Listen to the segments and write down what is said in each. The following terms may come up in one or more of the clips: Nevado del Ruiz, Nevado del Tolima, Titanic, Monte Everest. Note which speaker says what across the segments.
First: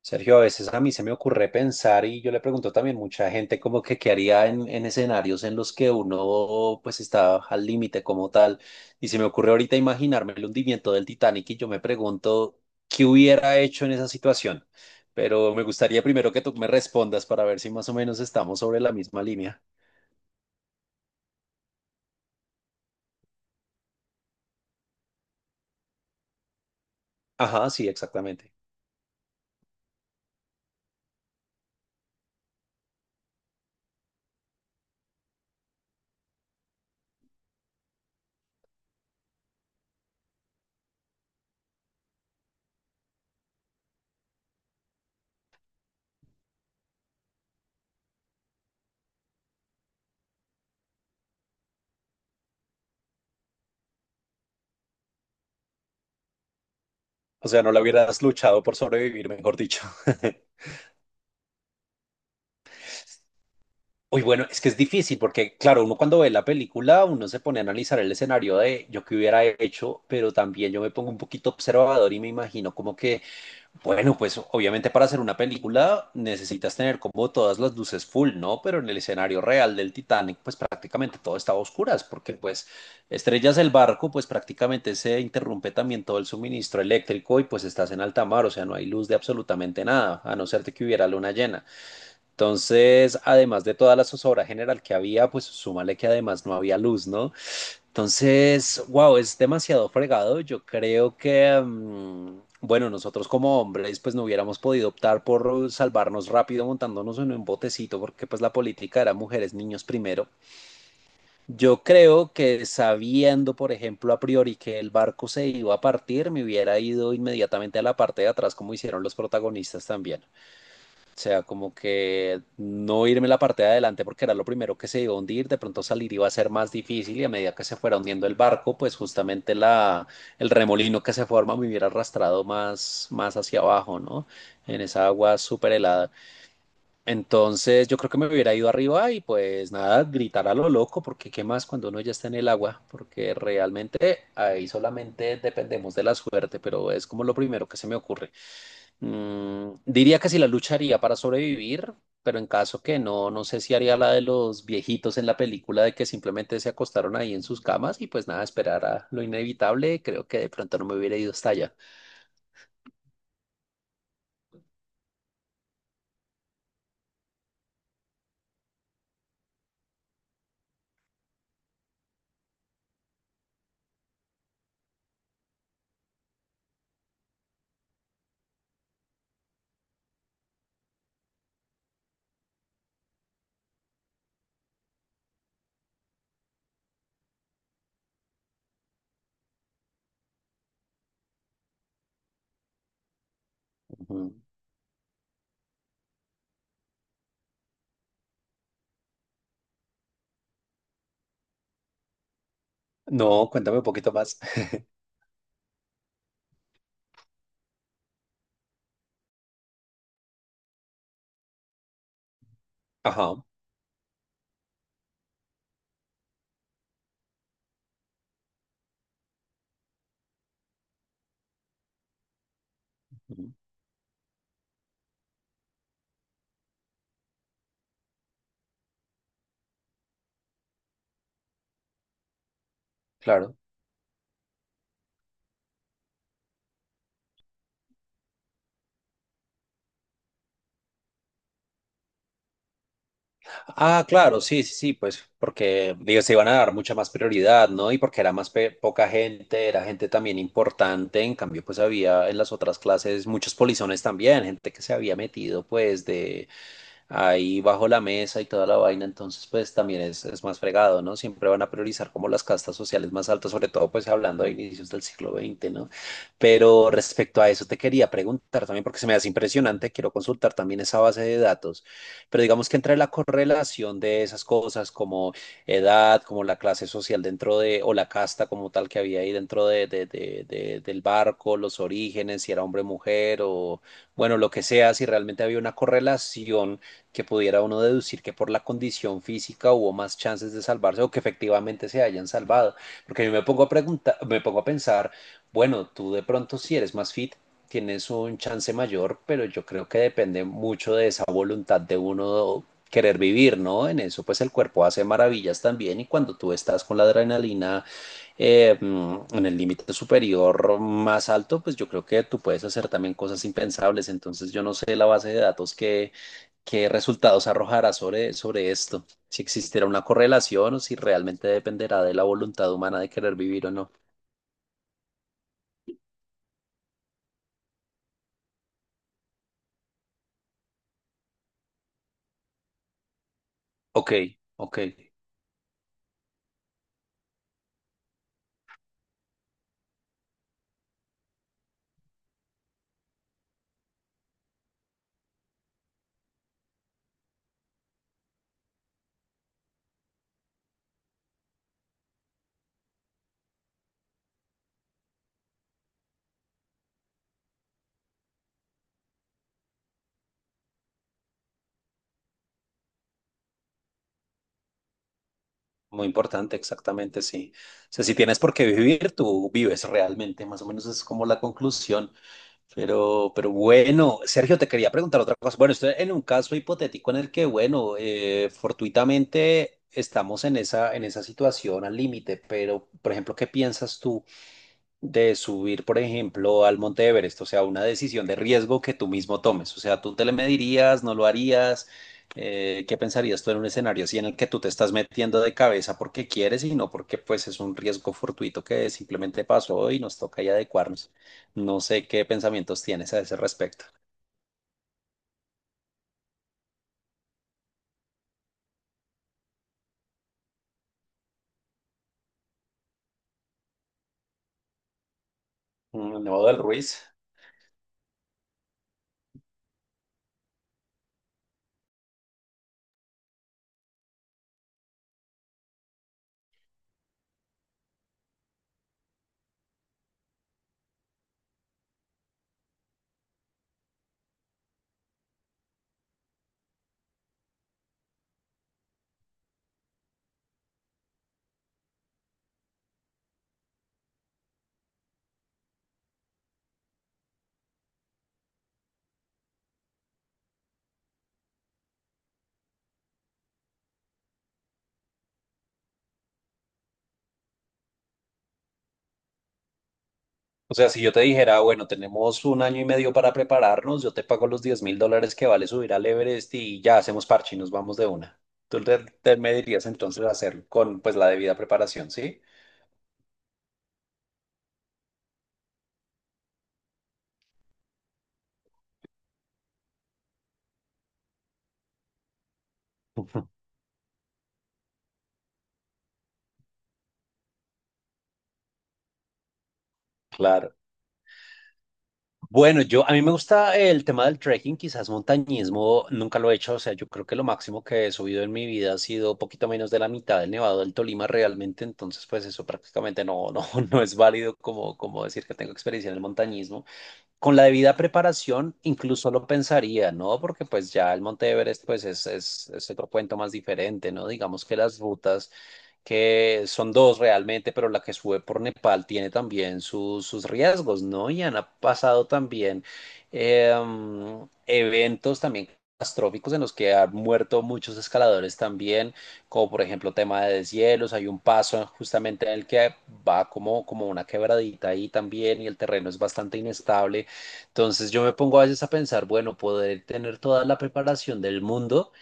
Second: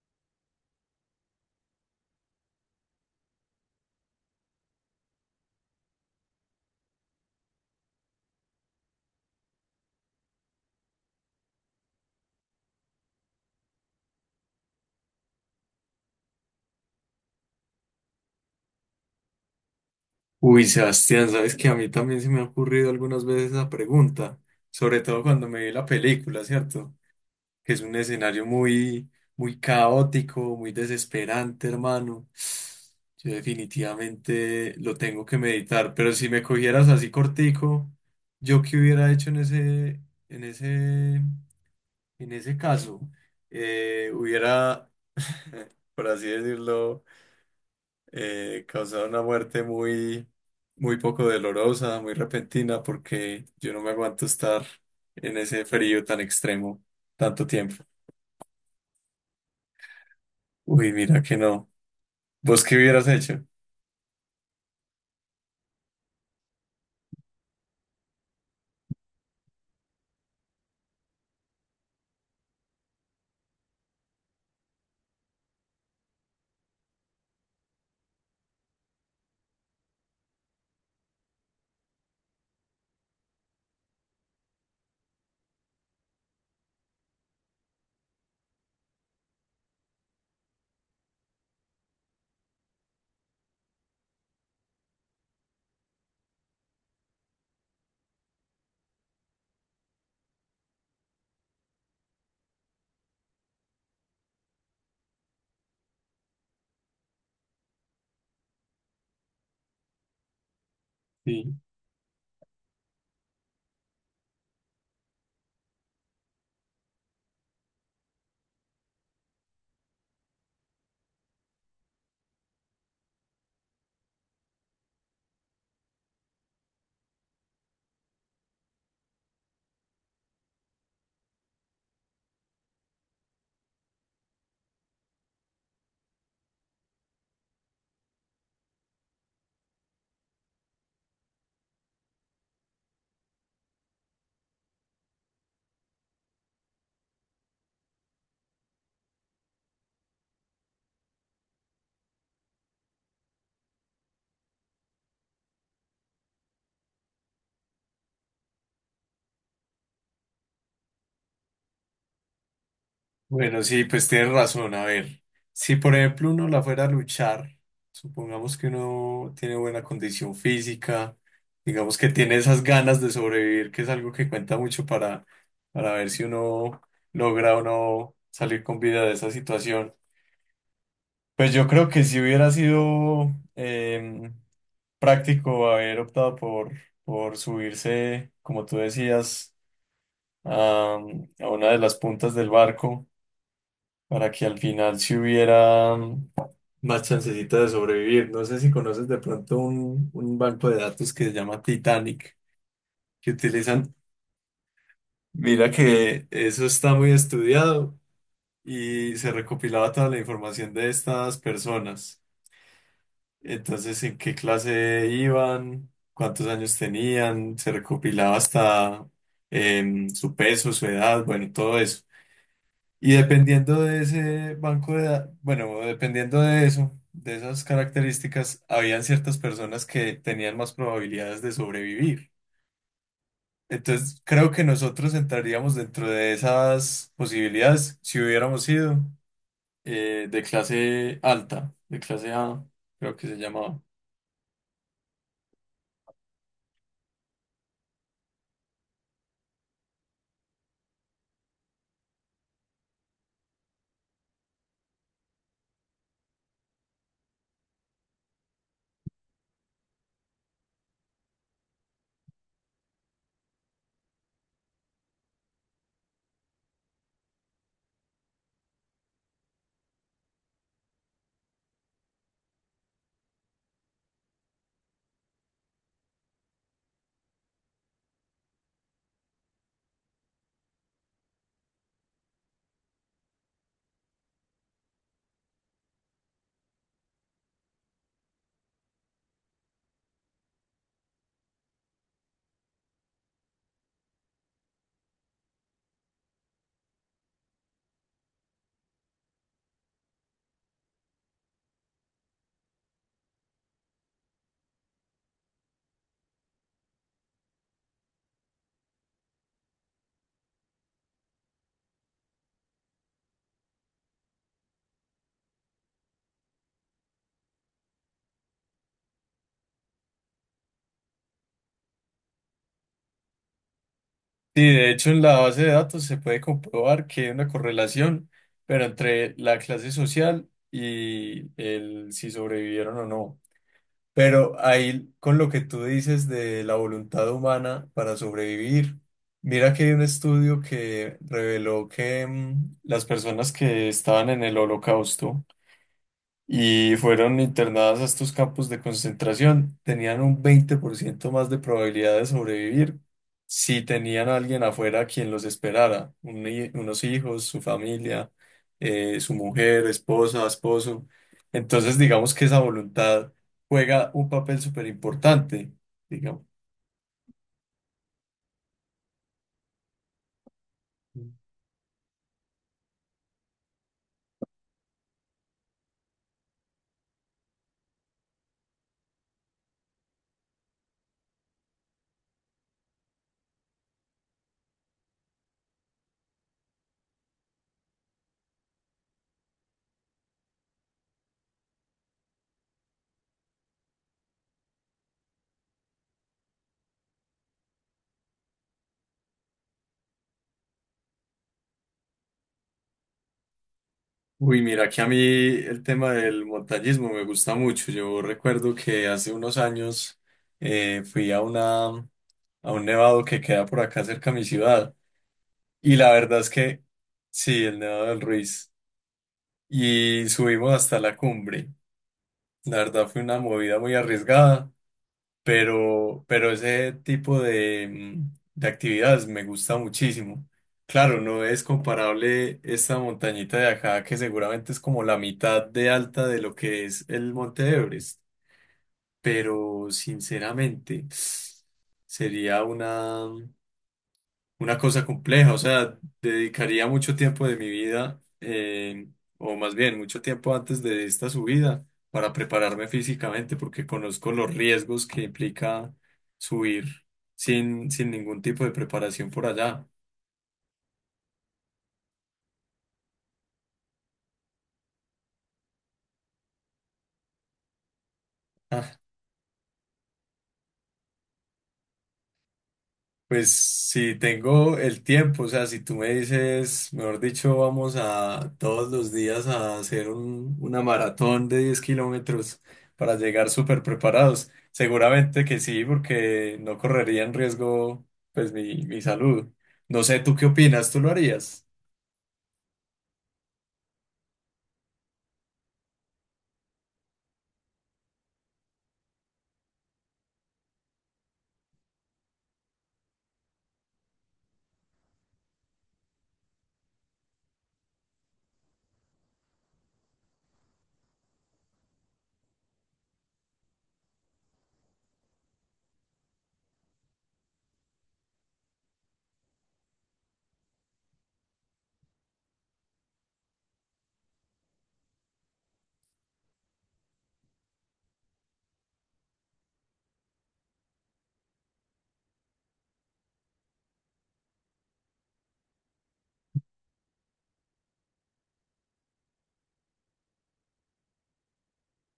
Speaker 1: Sergio, a veces a mí se me ocurre pensar y yo le pregunto también mucha gente como que qué haría en escenarios en los que uno pues está al límite como tal. Y se me ocurre ahorita imaginarme el hundimiento del Titanic y yo me pregunto qué hubiera hecho en esa situación. Pero me gustaría primero que tú me respondas para ver si más o menos estamos sobre la misma línea.
Speaker 2: Uy, Sebastián, sabes que a mí también se me ha ocurrido algunas veces esa pregunta, sobre todo cuando me vi la película, ¿cierto?
Speaker 1: Ajá,
Speaker 2: Que es
Speaker 1: sí,
Speaker 2: un escenario
Speaker 1: exactamente.
Speaker 2: muy, muy caótico, muy desesperante, hermano. Yo definitivamente lo tengo que meditar, pero si me cogieras así cortico, ¿yo qué hubiera hecho en en ese, ese caso? Eh, hubiera, por así decirlo, causado una muerte muy, muy poco dolorosa, muy repentina, porque yo no me aguanto estar en ese frío tan extremo tanto
Speaker 1: O sea, no la
Speaker 2: tiempo.
Speaker 1: hubieras luchado por sobrevivir, mejor dicho.
Speaker 2: Uy, mira que no. ¿Vos qué hubieras hecho?
Speaker 1: Uy, bueno, es que es difícil porque, claro, uno cuando ve la película, uno se pone a analizar el escenario de yo que hubiera hecho, pero también yo me pongo un poquito observador y me imagino como que, bueno, pues obviamente para hacer una película necesitas tener como todas las luces full, ¿no? Pero en el escenario real del Titanic, pues prácticamente todo estaba a oscuras porque pues estrellas el barco, pues prácticamente se interrumpe también todo el suministro eléctrico y pues estás en alta mar, o sea, no hay luz de absolutamente nada, a no ser de que hubiera luna llena. Entonces, además de toda la zozobra general que había, pues súmale que además no había luz, ¿no? Entonces, wow, es demasiado fregado. Yo creo que, bueno, nosotros como hombres, pues no hubiéramos podido optar por salvarnos rápido montándonos en un botecito, porque pues la política era mujeres, niños primero.
Speaker 2: Sí.
Speaker 1: Yo creo que sabiendo, por ejemplo, a priori que el barco se iba a partir, me hubiera ido inmediatamente a la parte de atrás, como hicieron los protagonistas también. O sea, como que no irme la parte de adelante porque era lo primero que se iba a hundir, de pronto salir iba a ser más difícil y a medida que se fuera hundiendo el barco, pues justamente el remolino que se forma me hubiera arrastrado más, más hacia abajo, ¿no? En esa agua súper helada. Entonces yo creo que me hubiera ido arriba y pues nada, gritar a lo loco, porque qué más cuando uno ya está en el agua, porque realmente ahí solamente dependemos de la suerte, pero es como lo primero que se me ocurre. Mm, diría que sí la lucharía para sobrevivir, pero en caso que no, no sé si haría la de los viejitos en la película de que simplemente se acostaron ahí en sus camas y pues nada, esperar a lo inevitable. Creo que de pronto no me hubiera ido hasta allá.
Speaker 2: Bueno, sí, pues tienes razón. A ver, si por ejemplo uno la fuera a luchar, supongamos que uno tiene buena condición física, digamos que tiene esas ganas de sobrevivir, que es algo que cuenta mucho para ver si uno logra o no salir con vida de esa situación. Pues yo creo que si hubiera sido em, práctico haber optado por subirse, como tú decías, a, a una de las puntas del barco para
Speaker 1: Ujú.
Speaker 2: que al final si hubiera más chancecita de sobrevivir. No sé si conoces de pronto un banco de datos que se llama Titanic, que
Speaker 1: No, cuéntame un
Speaker 2: utilizan.
Speaker 1: poquito más.
Speaker 2: Mira que eso está muy estudiado y se recopilaba toda la información de estas personas.
Speaker 1: Ajá.
Speaker 2: Entonces, ¿en qué clase iban? ¿Cuántos años tenían? Se recopilaba hasta su peso, su edad, bueno, todo eso. Y
Speaker 1: Ujú,
Speaker 2: dependiendo de ese banco de edad, bueno, dependiendo de eso, de esas características, habían ciertas personas que tenían más probabilidades de sobrevivir.
Speaker 1: claro.
Speaker 2: Entonces, creo que nosotros entraríamos dentro de esas posibilidades si hubiéramos sido de clase alta, de clase A, creo que se llamaba.
Speaker 1: Ah, claro, sí, sí, sí, pues porque digo, se iban a dar mucha más prioridad, ¿no? Y porque era más poca gente, era gente también importante, en cambio pues había en las otras clases muchos polizones también, gente que se había metido pues de ahí bajo la mesa y toda la vaina, entonces pues también es más fregado, ¿no? Siempre van a priorizar como las castas sociales más altas, sobre todo pues hablando de inicios del siglo XX, ¿no? Pero respecto a eso te quería preguntar también, porque se me hace impresionante, quiero consultar también esa base de datos, pero digamos que entre la correlación de esas cosas como edad, como la clase social o la casta como tal que había ahí dentro del barco, los orígenes, si era hombre o mujer, o bueno, lo que sea, si realmente había una correlación que pudiera uno deducir que por la condición física hubo más chances de salvarse o que efectivamente se hayan salvado. Porque yo me pongo a preguntar, me pongo a pensar, bueno, tú de pronto si eres más fit, tienes un chance mayor, pero yo creo que depende mucho de esa voluntad de uno querer vivir, ¿no? En eso pues el cuerpo hace maravillas también y cuando tú estás con la adrenalina en el límite superior más alto, pues yo creo que tú puedes hacer también cosas impensables. Entonces yo no sé la base de datos qué resultados arrojará sobre esto, si existirá una correlación o si realmente dependerá de la voluntad humana de querer vivir o no.
Speaker 2: Sí, de hecho en la base de datos se puede comprobar que hay una correlación, pero entre la clase social y el si sobrevivieron o no.
Speaker 1: Ok,
Speaker 2: Pero
Speaker 1: ok,
Speaker 2: ahí con lo que tú dices de la voluntad humana para sobrevivir, mira que hay un estudio que reveló que las personas que estaban en el holocausto y fueron internadas a estos campos de concentración, tenían un 20% más de probabilidad de sobrevivir si tenían a alguien afuera quien los esperara, unos hijos, su familia, su mujer, esposa, esposo. Entonces, digamos que esa voluntad juega un papel súper importante,
Speaker 1: muy
Speaker 2: digamos.
Speaker 1: importante, exactamente, sí. O sea, si tienes por qué vivir, tú vives realmente, más o menos es como la conclusión. Pero bueno, Sergio, te quería preguntar otra cosa. Bueno, estoy en un caso hipotético en el que, bueno, fortuitamente estamos en esa situación al límite, pero, por ejemplo, ¿qué piensas tú de subir, por ejemplo, al Monte Everest? O sea, una decisión de riesgo que tú mismo tomes, o sea, tú te le medirías, no lo harías. ¿Qué pensarías tú en un escenario así en el que tú te estás metiendo de cabeza porque quieres y no porque pues es un riesgo fortuito que simplemente pasó y nos toca ahí adecuarnos? No sé qué pensamientos tienes a ese respecto.
Speaker 2: Uy, mira que a mí el tema del montañismo me gusta mucho. Yo recuerdo que hace unos años fui a una a un nevado que queda por acá cerca a mi ciudad. Y la
Speaker 1: Mm, no,
Speaker 2: verdad es
Speaker 1: del
Speaker 2: que
Speaker 1: Ruiz.
Speaker 2: sí, el Nevado del Ruiz. Y subimos hasta la cumbre. La verdad fue una movida muy arriesgada, pero ese tipo de, de actividades me gusta muchísimo. Claro, no es comparable esta montañita de acá, que seguramente es como la mitad de alta de lo que es el Monte Everest, pero sinceramente sería una cosa compleja, o sea, dedicaría mucho tiempo de mi vida, o más bien mucho tiempo antes de esta subida, para prepararme físicamente, porque conozco los riesgos que implica subir sin ningún tipo de preparación por allá.
Speaker 1: O sea, si yo te dijera: "Ah, bueno, tenemos un año y medio para prepararnos, yo te pago los $10.000 que vale subir al Everest y ya hacemos parche y nos vamos de una". Me dirías entonces hacerlo con pues la debida preparación, ¿sí?
Speaker 2: Pues si tengo el tiempo, o sea, si tú me dices, mejor dicho, vamos a todos los días a hacer una maratón de 10 kilómetros para
Speaker 1: Ujú.
Speaker 2: llegar súper preparados, seguramente que sí, porque no correría en riesgo, pues, mi salud. No sé, ¿tú qué
Speaker 1: Claro.
Speaker 2: opinas? ¿Tú lo harías?
Speaker 1: Bueno, yo a mí me gusta el tema del trekking, quizás montañismo, nunca lo he hecho, o sea, yo creo que lo máximo que he subido en mi vida ha sido poquito menos de la mitad del Nevado del Tolima realmente, entonces pues eso prácticamente no, no es válido como decir que tengo experiencia en el montañismo. Con la debida preparación incluso lo pensaría, ¿no? Porque pues ya el Monte Everest pues es otro cuento más diferente, ¿no? Digamos que las rutas que son dos realmente, pero la que sube por Nepal tiene también sus riesgos, ¿no? Y han pasado también eh, eventos también catastróficos en los que han muerto muchos escaladores también, como por ejemplo tema de deshielos, hay un paso justamente en el que va como una quebradita ahí también y el terreno es bastante inestable. Entonces yo me pongo a veces a pensar, bueno, poder tener toda la preparación del mundo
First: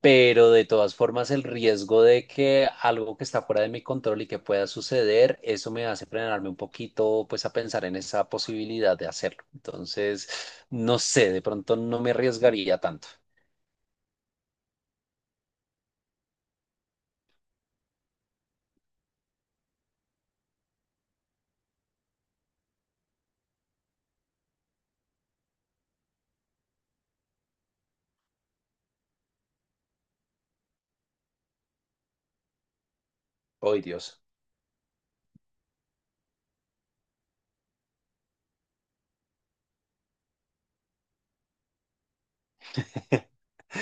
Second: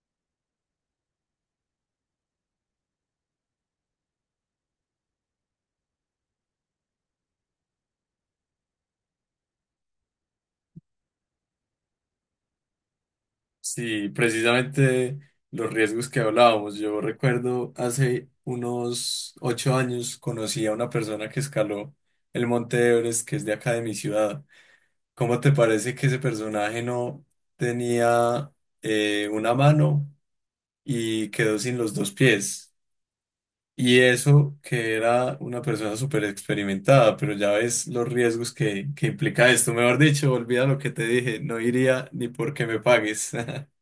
Speaker 1: pero de todas formas el riesgo de que algo que está fuera de mi control y que pueda suceder, eso me hace frenarme un poquito, pues a pensar en esa posibilidad de hacerlo. Entonces, no sé, de pronto no me arriesgaría tanto.
Speaker 2: Sí, precisamente los riesgos que hablábamos. Yo recuerdo hace unos 8 años conocí a una persona que escaló el Monte Everest, que es de acá de mi ciudad. ¿Cómo te parece que ese personaje no tenía una mano y quedó sin los dos pies?
Speaker 1: Ay,
Speaker 2: Y
Speaker 1: Dios.
Speaker 2: eso que era una persona súper experimentada, pero ya ves los riesgos que implica esto. Mejor dicho, olvida lo que te dije, no iría ni porque me pagues.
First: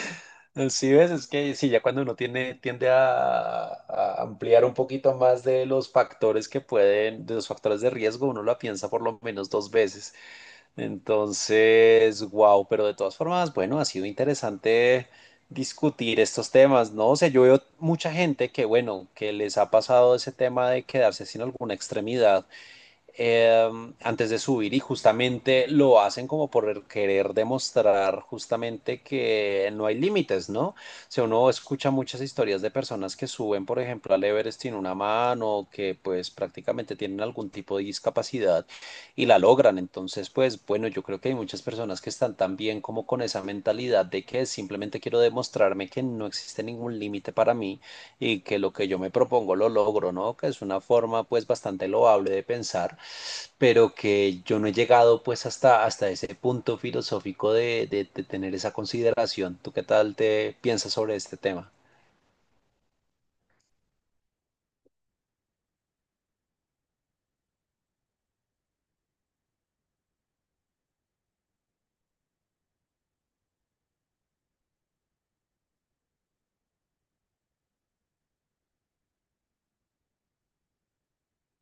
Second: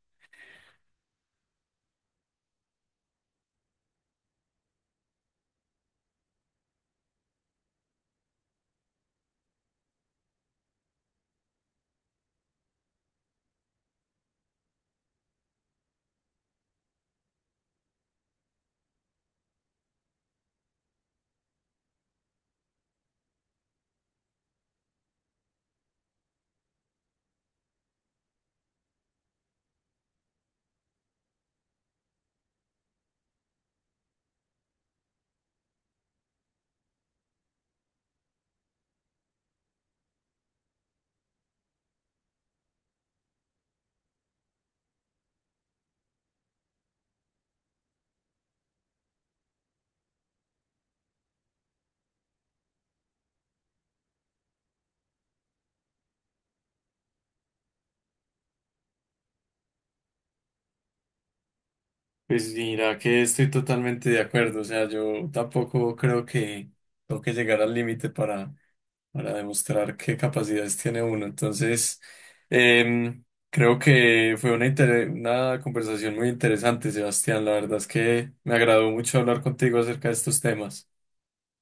Speaker 1: Sí, ves, es que sí, ya cuando uno tiene, tiende a ampliar un poquito más de los factores que pueden, de los factores de riesgo, uno la piensa por lo menos dos veces. Entonces, wow, pero de todas formas, bueno, ha sido interesante discutir estos temas, ¿no? O sea, yo veo mucha gente que, bueno, que les ha pasado ese tema de quedarse sin alguna extremidad antes de subir y justamente lo hacen como por querer demostrar justamente que no hay límites, ¿no? O sea, uno escucha muchas historias de personas que suben, por ejemplo, al Everest sin una mano, que pues prácticamente tienen algún tipo de discapacidad y la logran. Entonces, pues bueno, yo creo que hay muchas personas que están también como con esa mentalidad de que simplemente quiero demostrarme que no existe ningún límite para mí y que lo que yo me propongo lo logro, ¿no? Que es una forma pues bastante loable de pensar pero que yo no he llegado pues hasta ese punto filosófico de tener esa consideración. ¿Tú qué tal te piensas sobre este tema?
Speaker 2: Pues mira que estoy totalmente de acuerdo, o sea, yo tampoco creo que tengo que llegar al límite para demostrar qué capacidades tiene uno. Entonces, em, creo que fue una conversación muy interesante, Sebastián. La verdad es que me agradó mucho hablar contigo acerca de estos temas.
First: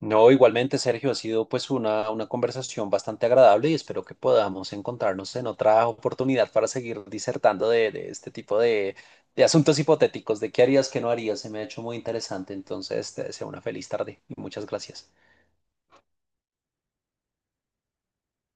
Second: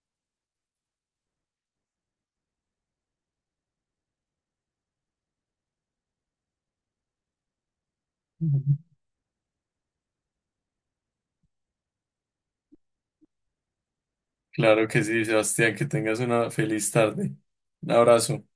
Speaker 1: No, igualmente, Sergio, ha sido pues una conversación bastante agradable y espero que podamos encontrarnos en otra oportunidad para seguir disertando de este tipo
Speaker 2: Ujú.
Speaker 1: de asuntos hipotéticos, de qué harías, qué no harías. Se me ha hecho muy interesante, entonces te deseo una feliz tarde y muchas
Speaker 2: Claro que
Speaker 1: gracias.
Speaker 2: sí, Sebastián, que tengas una feliz tarde. Un abrazo.